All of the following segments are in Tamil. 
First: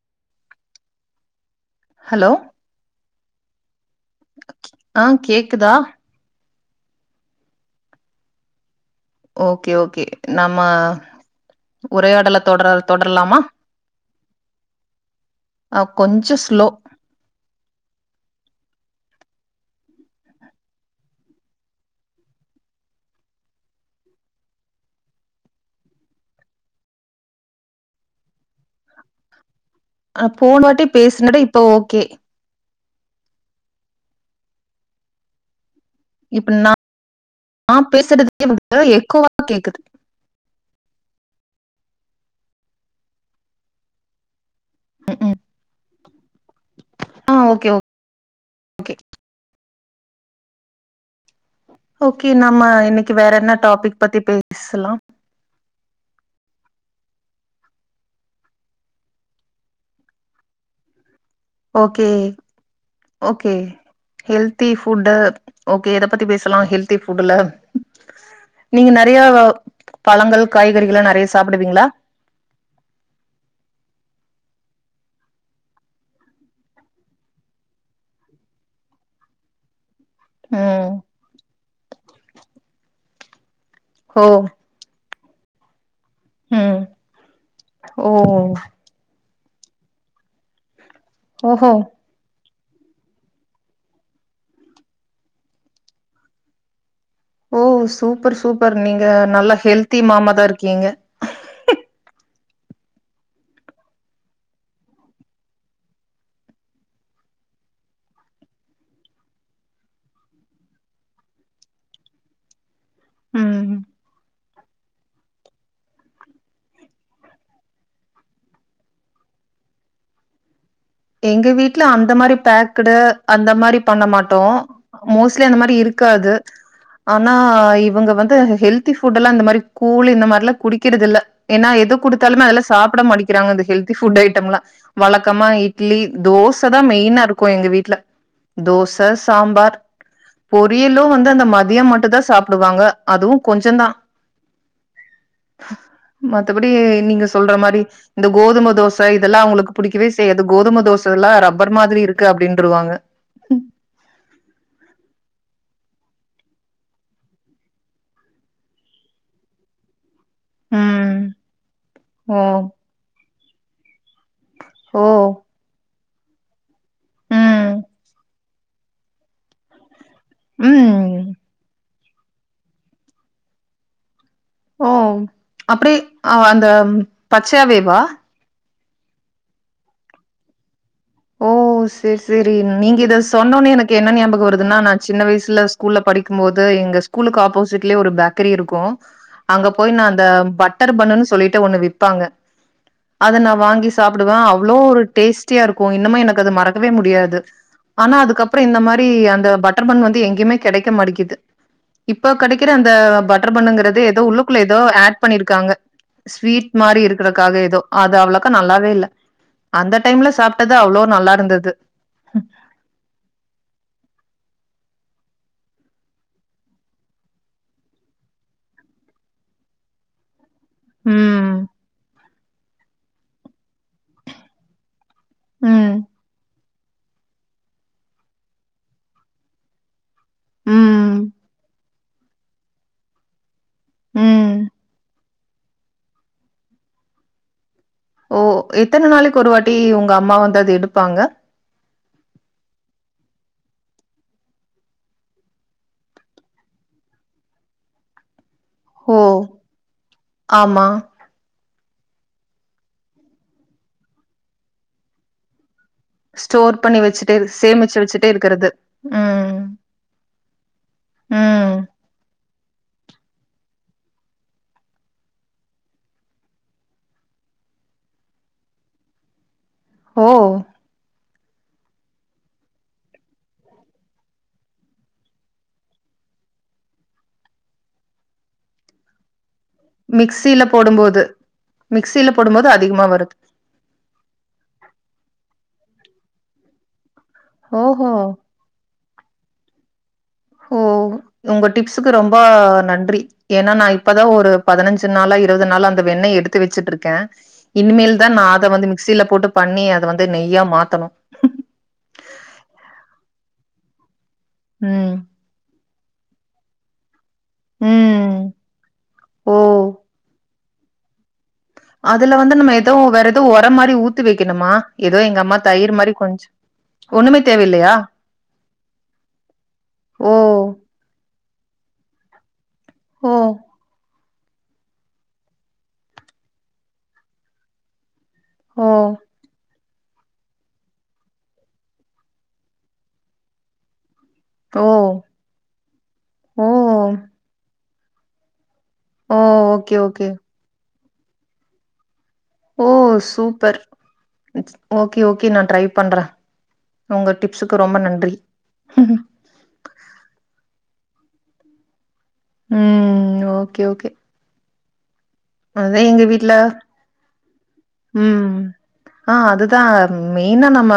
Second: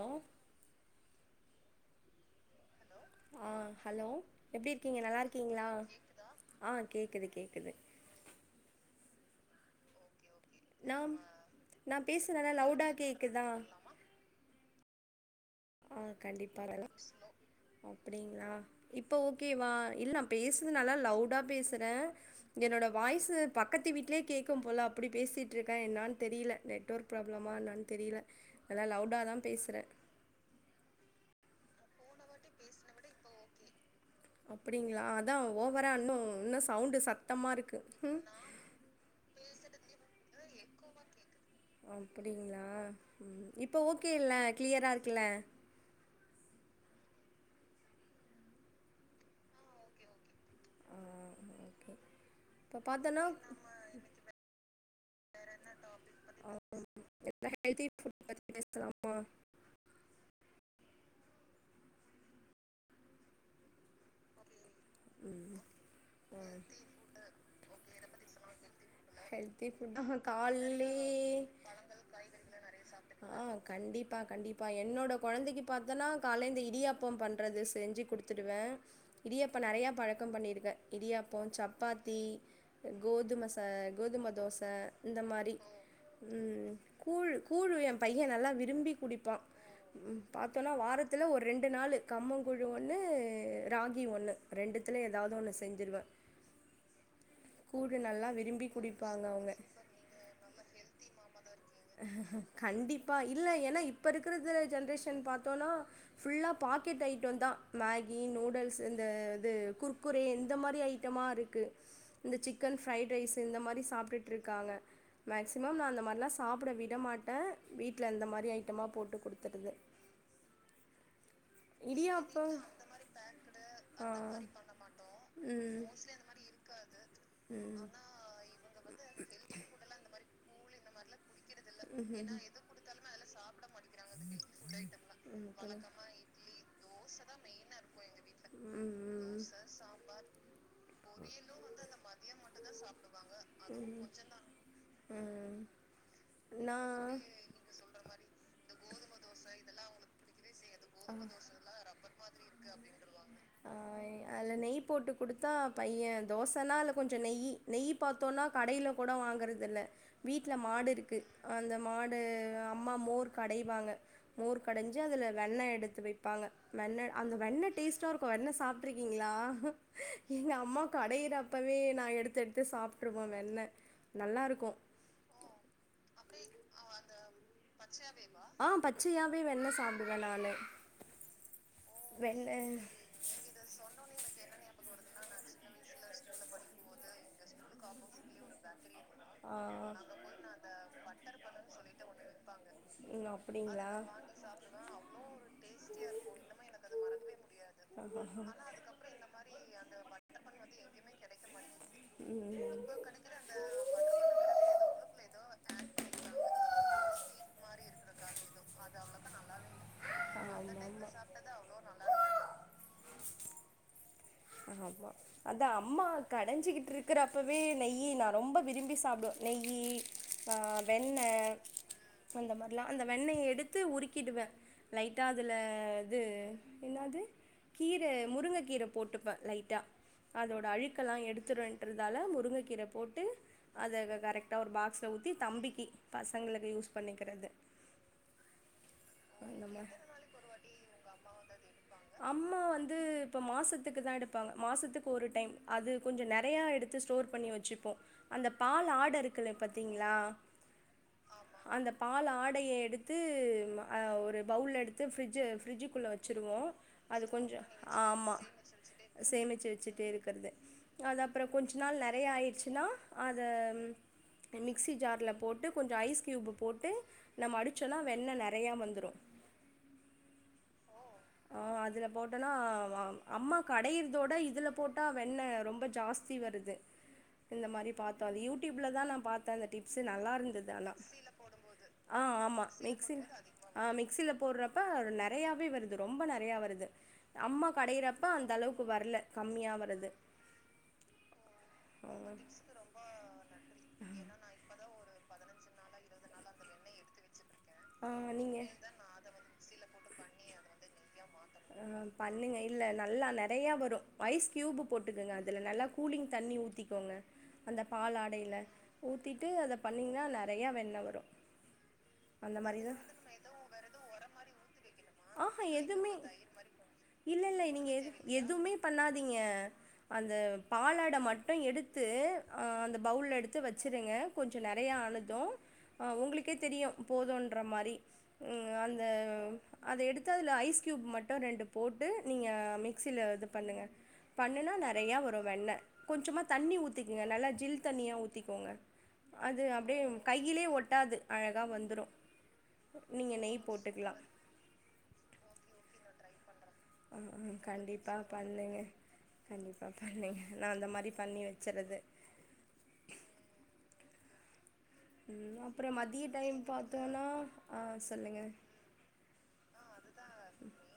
ம் ஹலோ ஆ ஹலோ எப்டி இருக்கீங்க ஆ நல்லா இருக்கீங்களா கேக்குதா ஆ கேக்குது கேக்குது ஓகே ஓகே நாம நாம் நா பேசு உரையாடல நல்லா தொடர் லவுடா தொடரலாமா கேக்குதா அ ஆ கொஞ்சோ கண்டிப்பா ஸ்லோ ரா [inaudible] அப்டிங்களா இப்போ ஓகேவா இல்ல பேசுன நல்லா லவுடா பேசுறே என்னோட வாய்ஸ்சு பக்கத்து வீட்லயே கேக்கும் போல அப்டி பேசிட்டுருக்கே என்னானு தெரில நெட்ஒர்க் ப்ராப்ளமானான்னு தெரில நல்லா லவுடாதா பேசுறே ஆ போன வாட்டி பேசுனது இப்ப ஓகே அப்டிங்களா அதா ஓவரா அன்னு இப்ப நா நா பேசுறது எனக்கு எக்கோவா கேக்குது அப்டிங்களா ம் இப்போ ஓகேல க்ளியரா ம் இருக்குல ம் ஆ ஓகே ஓ ஆ ஓகே நம்ம இப்போ இன்னைக்கு பார்த்தோன்னா வேற என்ன டாபிக் பத்தி பேசலாம் இப்பே ஹெல்தி ஃபுட் பத்தி பேசலா ஓகே ஓகே ஹெல்தி ஃபுட்டு எத பத்தி பேசலா ஹெல்தி ஃபுட்ல நீங்க நெறையா ஹெல்த்தி ஃபுட் பழங்கள் காய்கறிகள்லா நெறைய சாப்டுவீங்ளா காய் கறிகல்லா நெறய ஆ கண்டிப்பா கண்டிப்பா என்னோட கொழந்தைக்கு பாத்தன்னா காலந்த இடியாப்பம் பண்றது செஞ்சு குடுத் திடுவே இடியாப்ப நெறைய பழக் கம் பண்ணிருக்கே ம் இடியாப்பம் சப்பாத்தி கோதும ச ஓ கோதும தோச இந்த மாரி ம் கூழ் கூழ் ஏ ஓ பைய நல்லா விரும்பி குடிப்பா பாத்தோன்னா வாரத்துல ஒரு ரெண்டு ஓஹோ நாளு கம்ம கூழு ஒண்ணு ராகி ஒண்ணு ரெண்டுத்துலயு ஏதாவது ஒன்னு செஞ்சுருவே ஓ சூப்பர் விரும்பி சூப்பர் நீங்க குடிப்பாங்க நல்லா அவுங்க ஹெல்தி மாமாதா இருக்கீங்க கண்டிப்பா இல்ல ஏனா இப்ப இருக்கிறது ஜென்ரேஷன் பாத்தோனா ஃபுல்லா பாக்கெட் ஐட்டம்தா மேகி நூடுல்ஸ் இந்த இது குர்குரே இந்த மாரி ஐட் டமாருக்கு இந்த சிக்கன் ஃப்ரைட் ரைஸ் இந்த ம் மாரி சாப்ட்டுட் இருக்காங்க மேக்ஸிமம் நா அந்த மாரிலா சாப்புட விட மாட்டே வீட்ல இந்த மாரி ஐட்டமா போட்டு குடுத்துருது எங்க வீட்ல அந்த மாரி இடியாப்பம் பேக்டு அந்த மாரி பண்ண மாட்டோ மோஸ்ட்லி அந்த மாரி இருக்காது ஆனா இவங்க வந்து ஹெல்தி ஃபுட்ல்லா இந்த மாரி கூல் இந்த மாரிலா குடிக் கிறது இல்ல ஏன்னா எது குடுத்தாலுமே அதுல சாப்ட மாட்டேங்கிறாங்க அந்த ஹெல்தி ஃபுட் ஐட்டம்லா வழக்கமா இட் லி தோச தா மெய்னா இருக்கு எங்க வீட்ல தோச சாம்பார் பொரியலு வந்து அந்த மதிய மட்டு தா சாப்புடுவாங்க அதுவு கொஞ்சந்தா ம் மத்தபடி நா நீங்க சொல்ற மாரி இந்த கோதும தோச இதெல்லா அவுங்களுக்கு புடிக்கவே செய்யாது கோதும தோச ல்லா ரப்பர் மாதிரி இருக்கு அப்டீன்ருவாங்க அதுல நெய் போட்டு குடுத்தா பைய தோசன்னா அதுல கொஞ்ச நெய்யி நெய் பாத் தோன்னா கடையில கூட வாங்குறதில்ல வீட்ல ம் மாடுருக்கு அந்த மாடு ஓ அம்மா மோர் கடைவாங்க மோர் கடஞ்சு ஓ அதுல வெண்ணெ எடுத்து வெப்பாங்க வெண்ணெ அந்த வெண்ணெ ம் டேஸ்ட்டா ருக்கு வெண்ணெ சாப் டுருக்கீங்களா எங்க அம்மா ம் கடையிற அப்பவே நா எடுத்து எடுத்து சாப் ட்ருவோ வெண்ண நல்லாருக் ஓ அப்டியே அந்த பச்சையாவேவா ஆ பச்சையாவே வெண்ண சாப்டுவெ நானு ஓ சேரி வெண்ண சேரி நீங்க இத சொன்னோனே எனக்கு என்ன ஞாபகொ வருதுன்னா நா சின்ன வயசுல ஸ்கூல்ல படிக்கும் போது எங்க ஸ்கூலுக்கு ஆப்போசிட்லயெ ஒரு பேக்கரி இருக்கு ஆ அங்க போய் நா அந்த பட்டர் பண்ணுன்னு சொல்லிட்டு ஒண்ணு விப்பாங்க ம் அத நா வாங்கி அப்டிங்களா சாப்புடுவ அவ்ளோ ஒரு டேஸ்ட்டியாருக்கு இன்னுமே எனக்கு அது மறக்கவே முடியாது ஆனா அதுக்கப்புற இந்த மாரி அந்த பட்டர் பண் வந்து எங்கேயுமே கெடைக்க மாட்டேக்கிது இப்போ கெடைக்கிற ம் அந்த பட்டர் பண்ணுங்குறது ஏதோ உள்ளுக்குள்ள ஏதோ ஏட் பண்ணிருக்காங்க ஸ்வீட் மாரி இருக்கறக்காக ஏதோ அது அவ்ளவுக்கா நல்லாவே இல்ல அந்த டைம்ல அந்த சாப்டது அவ்ளோ டைம்ல நல்லாருந்தது ஆவ்வா அத்தா அம்மா கடஞ்சிக்கிட்ருக்குறப்பவே நெய்யி நா ரொம்ப விரும்பி சாப்டுவ நெய்யி ஆ வெண்ண ம் அந்த மாரிலா அந்த வெண்ணெ எடுத்து உருக்கிடுவே லைட்டா அதுல ம் இது என்னாது கீர முருங்க கீர போட்டுப்பெ லைட்டா அதோட அழுக்கெல்லா ம் எடுத்துருன்றதால முருங்கக்கீர போட்டு அத ம் கரெட்டா ஒரு பாக்ஸ்ல ஊத் தி தம்பிக்கி பசங்களுக்கு யூஸ் பண்ணிக்கிறது ஓ எத்தன நாளக்கி ஒரு அந்த வாட்டி மாரி உங்க அம்மா வந்து அது எடுப்பாங்க அம்மா வந்து இப்ப மாசத்துக்கு தா எடுப்பாங்க மாசத்துக்கு ஒரு டைம் அது கொஞ்ச நெறைய எடுத் து ஸ்டோர் பண்ணி வச்சுப்போ அந்த பால் ஆட ஓ ருக்கு பாத்தீங்ளா ஆமா அந்த பால் ஆடைய எடுத்து ஆ ஒரு பவுல் எடுத்து ஃப்ரிஜ்ஜு ஃப்ரிஜ்ஜுக்குள்ள வச் சுருவோ ஸ்டோர் பண்ணி அது வச்சுட்டே கொஞ்ச சேமிச்சு வச்சுட்டே ஆமா இருக்கறது ம் சேமிச்சு வச்சுட்டே ருக்குறது அது அப்றொ கொஞ்ச ம் நாள் நெறைய ஆய்ற்ச்சுனா அத மிக்சி ஜார்ல போட்டு கொஞ்ச ஐஸ் க்யூப் போட்டு நம்ம அடிச்சோனா வெண்ணெ நெ நெறையா வந்துரு ஓ அதுல போட்டோனா அம்மா கடையிறதோட இதில போட்டா வெண்ணெ ரொம்ப ஜாஸ் தி வருது இந்த மாரி பாத்தோ அது யூடூயூப்ல தா நா பாத்த அந்த டிப் ஸ் மிக்ஸில நல்லாருந்தது ஆனா போடும்போது ஆ மிக்ஸில ஆமா போடும்போது அதிகமா மிக்ஸ் வருது ஆ மிக்சியில போட்றப்ப நெறையாவே வருது ரொம்ப நெறையா வருது அம்மா ஓஹோ கடையிறப்ப அந்த அளவுக்கு வர்ல கம்மியா வருது ஓ உங்க டிப்சுக்கு ஆ ரொம்ப நன்றி ஏனா நா இப்பதா ஒரு பதினஞ்சு நாளா இருவது நாளா அந்த வெண்ணய எடுத்து வச்சுட்ருக்கே ஆ இனிமேல் தான் நா நீங்க அத வந்து மிக்சில போட்டு பண்ணி அத வந்து நெய்யா மாத்தணு ம் பண்ணுங்க இல்ல நல்லா நறையா வரு ஐஸ் க்யூபு ம் போட்டுக்குங்க அது அதுல நல்லா கூலிங் தண்ணி ஊத்திக்கோங்க அந்த பால் ம் ஆடையில ஊத்திட்டு ஓ அத பண்ணீங்கன்னா நறைய வெண்ண வரு அதுல வந்து அந்த நம்ம எதோ மாரிதா வேற எதோ ஒர மாரி ஊத்தி வைக்கணுமா எதோ எங்கம்மா ஆஹா தயிர் எதுமே மாரி கொஞ் இல்ல இல்ல நீங்க எது எதுமே பண்ணாதீங்க ஓ அந்த பாலாட மட் டு எடுத்து ஆ அந்த ஓ பவுல்ல எடுத்து வச் ச்சிருங்க கொஞ்சோ நறையா ஆனது அ உங்குளுக்கே தெரியு போதுன்ற மாரி அ ஓ அந்த அத எடுத்து அதுல ஐஸ் க்யூப் மட்டு ரெண்டு போட்டு நீங்க மிக்சில இது பண்ணுங்க பண்ணுன்னா ஓ நறையா வரு வெண்ண கொஞ்சமாக ஓ தண்ணி ஊத்திக்குங்க நல்லா ஜில் தண்ணியா ஊத்திக்கோங்க ஓ அது அப்டே ஓகே ஓகே கையிலே ஒட்டாது அழகா வந்துரு ஓ நீங்க நெய் சூப்பர் போட்டுக்கலா ஓகே ஓகே நா ட்ரை பண்றே ஆ உங்க ஆ டிப்சுக்கு ரொம்ப கண்டிப்பா நன்றி பண்ணுங்க கண்டிப்பா பண்ணுங்க நா அந்த மாரி பண்ணி வச்சர்றது ம் ஓகே ஓகே ம் அப்றோ அதா எங்க மதிய வீட்ல டைம் பாத்தோன்னா ஆ சொல்லுங்க ம் ஆ அதுதா மெயினா நம்ம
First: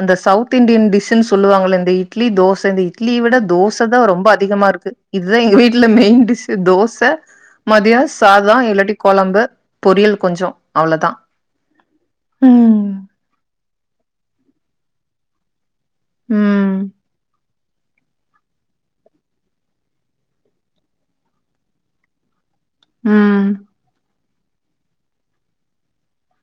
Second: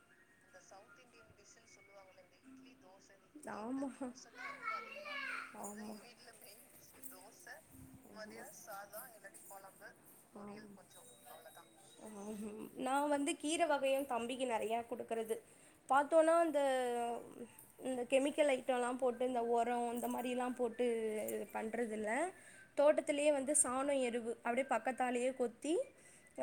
அந்த சவுத் இண்டியன் டிஷ்ன்னு சொல்லுவாங்கள இந்த இட்லி தோச இந்த இட்லிய விட தோச ஆமா தா ரொம்ப அதிகமா இருக்கு இதுதா எங்க ஆமா வீட்ல மெயின் டிஷ்ஷூ தோச மதியாஸ் கொஞ்சோ அவ்ளோதா ம் ஹூம் ம் நா வந்து கீர வகையு தம்பிக்கு நறையா குடுக்குறது பாத்தோனா அந்த ம் இந்த கெமிக்கல் ஐட்டோலா போட்டு இந்த ஒரோ இந்த மாரிலா போட்டு பண்றதில்ல தோட்டத்துலே ம் வந்து சாணோ எருவு அப்டியே பக்கத்தாலேயே கொத்தி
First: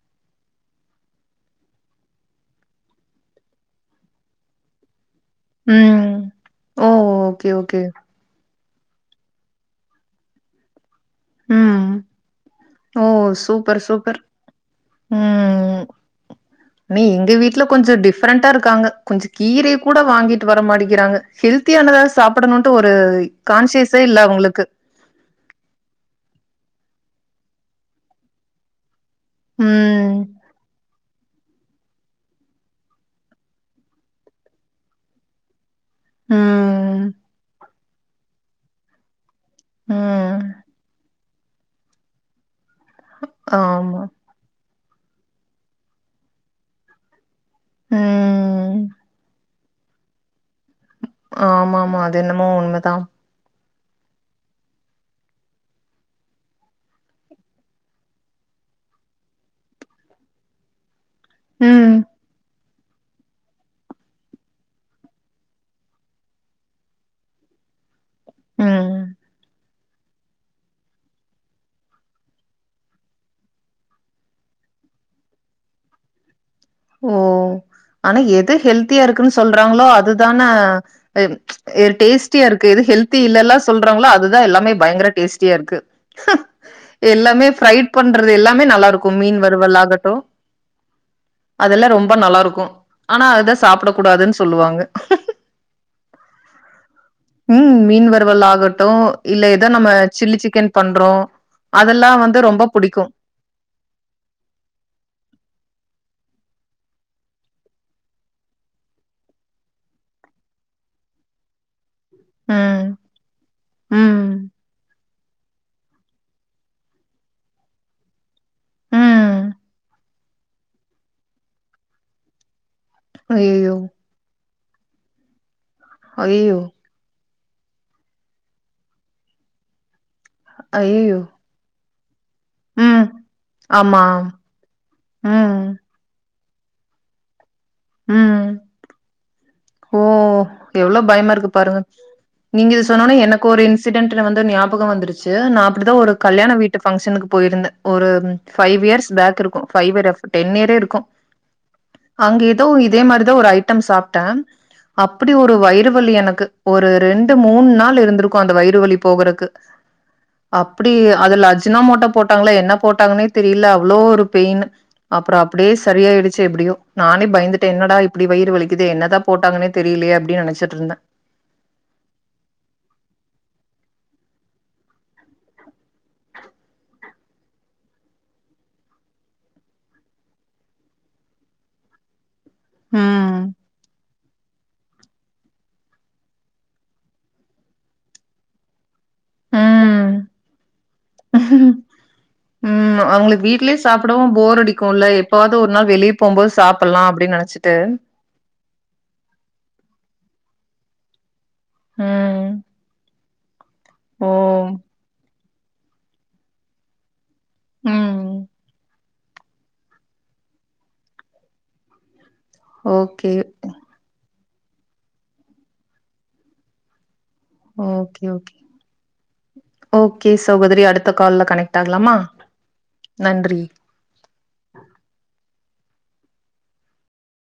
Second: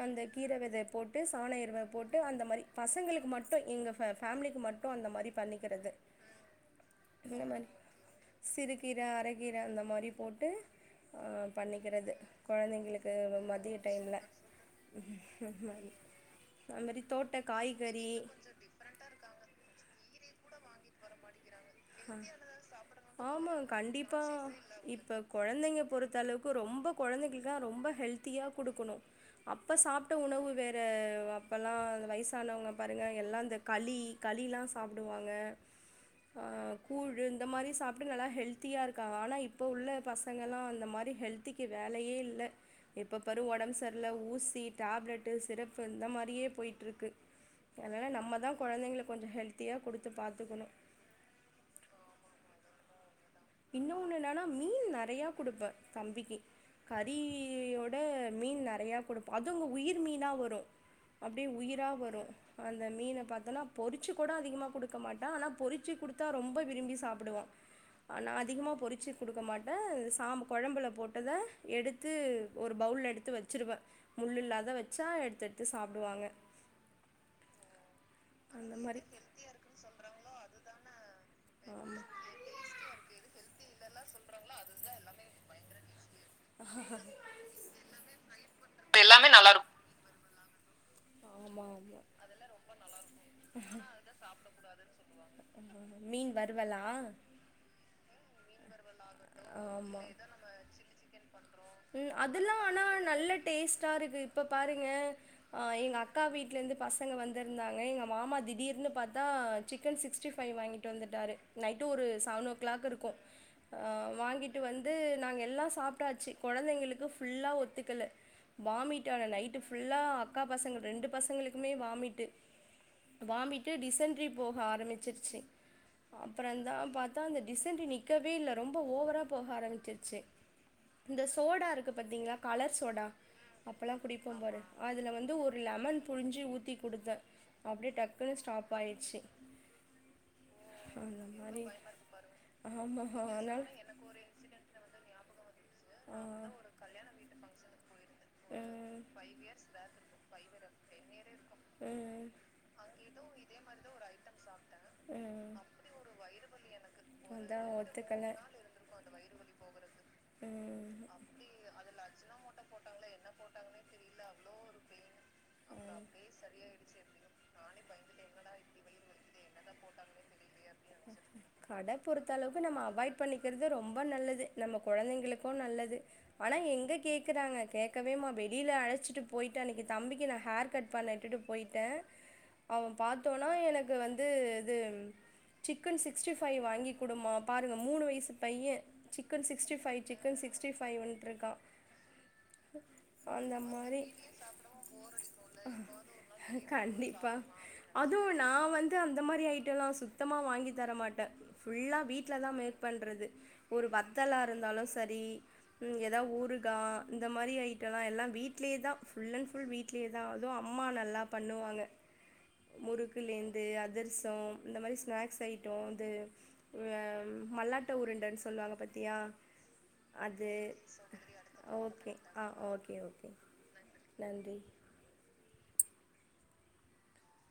அந்த கீர வெத போட்டு சாண எருவ போட்டு அந்த மாரி பசங்களுக்கு மட்டு எங்க ஃப ஃபேமிலிக்கு மட்டு ட்டு அந்த மாரி பண்ணிக்கறது ம் ஓ இந்த ஓகே மாரி ஓகே சிறுகீர அரக்கீர அந்த மாரி போட்டு ஆ ம் பண்ணிக்கறது ஓ கொழந்தைங்களுக்கு மதிய சூப்பர் டைம்ல சூப்பர் [inaudible] ம் நீ எங்க வீட்ல கொஞ்சோ டிஃப்ரெண்ட்டா இருக்காங்க கொஞ்ச கீரைய கூட வாங்கிட்டு வர மாட்டிக்கிறாங்க ஹெல்த்தியானதா சாப்டணுன்ட்டு ஒரு ஆமா கான்ஷியஸே இல்ல கண்டிப்பா அவுங்களுக்கு இப்ப கொழந்தைங்க பொறுத்த அளவுக்கு ரொம்ப கொழந்தைங்கக்கு தா ரொம்ப ஹெல்த்தியா குடுக்குணு அப்ப ம் சாப்ட்ட உணவு வேற அப்பல்லா இந்த வய்சானவங்க பாருங்க எல்லா இந்த களி களிலா சாப்டுவாங்க ஆ ம் கூழு இந்த மாரி சாப்ட்டு நல்லா ஹெல்த்தியா இருக்கா ஆனா இப் இப்போ உள்ள ம் பசங்கலா அந்த மாரி ஹெல்த்திக்கி வேலயே இல்ல எப்ப பாரு ஒடம்பு ஆமா சர்ல ஊசி டேப்லெட்டு சிரப்பு இந்த மாரியே போய்ட்ருக்கு எதனா நம்ம தா ம் கொழந்தைகளுக்கு கொஞ்ச ஹெல்த்தியா குடுத்து பாத்துக்குணு ஆமா ஆமா அது என்னமோ உண்ம தா இன்னொன்னு என்னன்னா மீன் நெறயா குடுப்பே தம்பிக்கி கறி ஒட மீன் நெறையா குடுப்போ அதுங்க உயிர் மீனா வரும் அப்டியே உயிரா ம் வரு அந்த மீன பாத்தோன்னா பொறிச்சு கூட அதிகமா குடுக்க மாட்டா ஆனா பொறிச்சு குடுத்தா ரொம்ப விரும்பி சாப்டுவா ஆனா அதிகமாக ம் பொறிச்சு குடுக்க மாட் [unintelligible] சாம் கொழம்புல போட்டதா எடுத்து ஒரு பவுல எடுத்து வச்சுருவே முள்ளு இல்லாத வச்சா எடுத்து எடுத்து சாப்டுவாங்க ஒ ஆனா எது அந்த மாரி ஹெல்த்தியா இருக்குனு சொல்றாங்களோ அதுதானே டேஸ்டியா இருக்கு எது ஹெல்த் தீ இல்லல்லா சொல்றாங்களோ அதுதா எல்லாமே பயங்கர டேஸ்டியா இருக்கு எல்லாமே ப்ரை குக் பண்றது எல்லாமே நல்லா இருக்கு மீன் வருவல் ஆகட்டு ஆமா ஆமா அதெல்லா ரொம்ப நல்லா இருக்கு ஆனா அதுதா சாப்ட கூடாதுனு சொல்லுவாங்க அ மீன் வருவலா ம் மீன் வரவலா இருகட்டும் இல்ல எதோ நம்ம ஆமா. சில்லி சிக்கன் பண்றோ அதெல்லா ம். வந்து அதெல்லாம் ரொம்ப ஆனா புடிக்கு நல்ல டேஸ்ட்டா இருக்கு இப்ப பாருங்க எங்க அக்கா வீட்ல இருந்து பசங்க வந்திருந்தாங்க எங்க மாமா திடீர்னு பாத்தா சிக்கன் சிக்ஸ்டி பைவ் வாங்கி வந்துட்டாரு நைட்டும் ஒரு செவனோ ம் கிளாக் இருக்கு அ ம் வாங்கிட்டு வந்து நாங்க எல்லா சாப்ட்டாச்சு கொழந்தைங்களுக்கு ஃபுல்லா ஒத்துக்கல வாமிட் ஆன ம் நைட்டு ஃபுல்லா அக்கா பசங்க ரெண்டு பசங்களுக்குமே வாமிட்டு வாமிட்டு அய்யய்யோ டிசென்ட்ரி போக ஆரம்பிச்சிருச்சு அப்பற அய்யய்யோ தா பாத்தா அந்த டிசென்ட்ரி நி நிக்கவே இல்ல ரொம்ப ஓவரா போக ஆரம்பிச்சிருச்சு ஐய்யயோ இந்த சோடா இருக்கு பாத்தீங்களா கலர் சோடா அப்பெல்லா ஆமா குடிப்போ பாரு அதில வந்து ஒரு ம் லெமன் புழிஞ்சி ஊத்தி குடுத்தே அப்டியே டக்குனு ம் ஸ்டாப் ஆய்டுச்சு ஓ எவ்ளோ பயமா இருக்கு பாருங்க நீங்க இது ஆமா சொன்னனெ எனக்கு அதனால ஒரு இன்சிடெட் வந்து ஞாபகம் வந்துருச்சு நா அப்டிதா ஒரு கல்யாண வீட்டு பங்க்ஷனுக்கு போயிருந்தே ஒரு ஃபைவ் போது இயர்ஸ் பேக் இருக்கு பைவ் டென் இயரே இருக்கு ம் அங்க எதோ இதே மாரிதா ஒரு ஐட்டம் சாப்ட்டே அப்டி ஒரு வயிறு வலி எனக்கு ஒரு ரெண்டு ஒரு மூணு நாள் இருந்திருக்கு அந்த வயிறு ரெண்டு வலி போகுறதுக்கு அப்டி அதுல அஜ்னோ மோட்டோ போட்டாங்களா என்ன போட்டாங்கன்னே தெரியல அவ்ளோ ஒரு பெயினு அப்பற அப்டியே சரியாயிடுச்சு எப்டியோ நானே பயந்துட்டு என்னடா இப்டி வயிறு வலிக்தே என்னதா போட்டாங்கன்னெ தெரியலையே அப்டினு நெனச்சிட்டு இருந்தே இருந்தே கட பொறுத்த அளவுக்கு நம்ம அவாய்ட் பண்ணிக்கிறது ரொம்ப நல்லது நம்ம கொழந்தைங்களுக்கு நல்லது ஆனா எங்க கேக்றாங்க கேக்கவே மா வெளியில அழைச்சிட்டு போயிட்டே அன்னக்கி தம்பிக்கு நான் ஹேர் கட் பண்ண இட்டுட்டு போய்ட்டே அவ பாத்தோன ம் எனக்கு வந்து இது சிக்கன் சிக்ஸ்டி பைவ் வாங்கி குடுமா பாருங்க மூணு வயசு பையன் சிக்கன் சிக் சிக்ஸ்டிஃபை ம் சிக்கன் சிக்ஸ்டி ஃபைவன்ருக்கா ம் அவுங்கள வீட்லே மாரி சாப்டவு போர் அடிக்கு இல்ல எப்பாவது ஒரு நாள் வெளியே போகும்போது சாப்லா அப்டினு கண்டிப்பா நெனச் வச்சுட்டு அதுவு நா வந்து அந்த மாரி ஐட்டம் எல்லா சுத்தமா வாங்கி தரமாட்டே ஃபுல்லா வீட்ல ம் தா மேக் பண்றது ஒரு ஓ வத்தலா இருந்தாலு சரி எதா ஊருகா இந்த மாரி ஐட்டல்லா ம் எல்லா வீட்லையேதா ஃபுல் அண்ட் ஃபுல் வீட்லயே தா அதுவு அம்மா நல்லா பண்ணுவாங்க ஓகே முறுக்குலேந்து அதிர்சோ இந்த மாரி ஸ்நாக்ஸ் ஐட்டோ அது அ மல்லாட்ட ஓகே உருண்டன்னு ஓகே சொல்லுவாங்க பத்தியா அது ஓகே தர்லாமா ஆ ஓகே ஓகே நன்றி நன்றி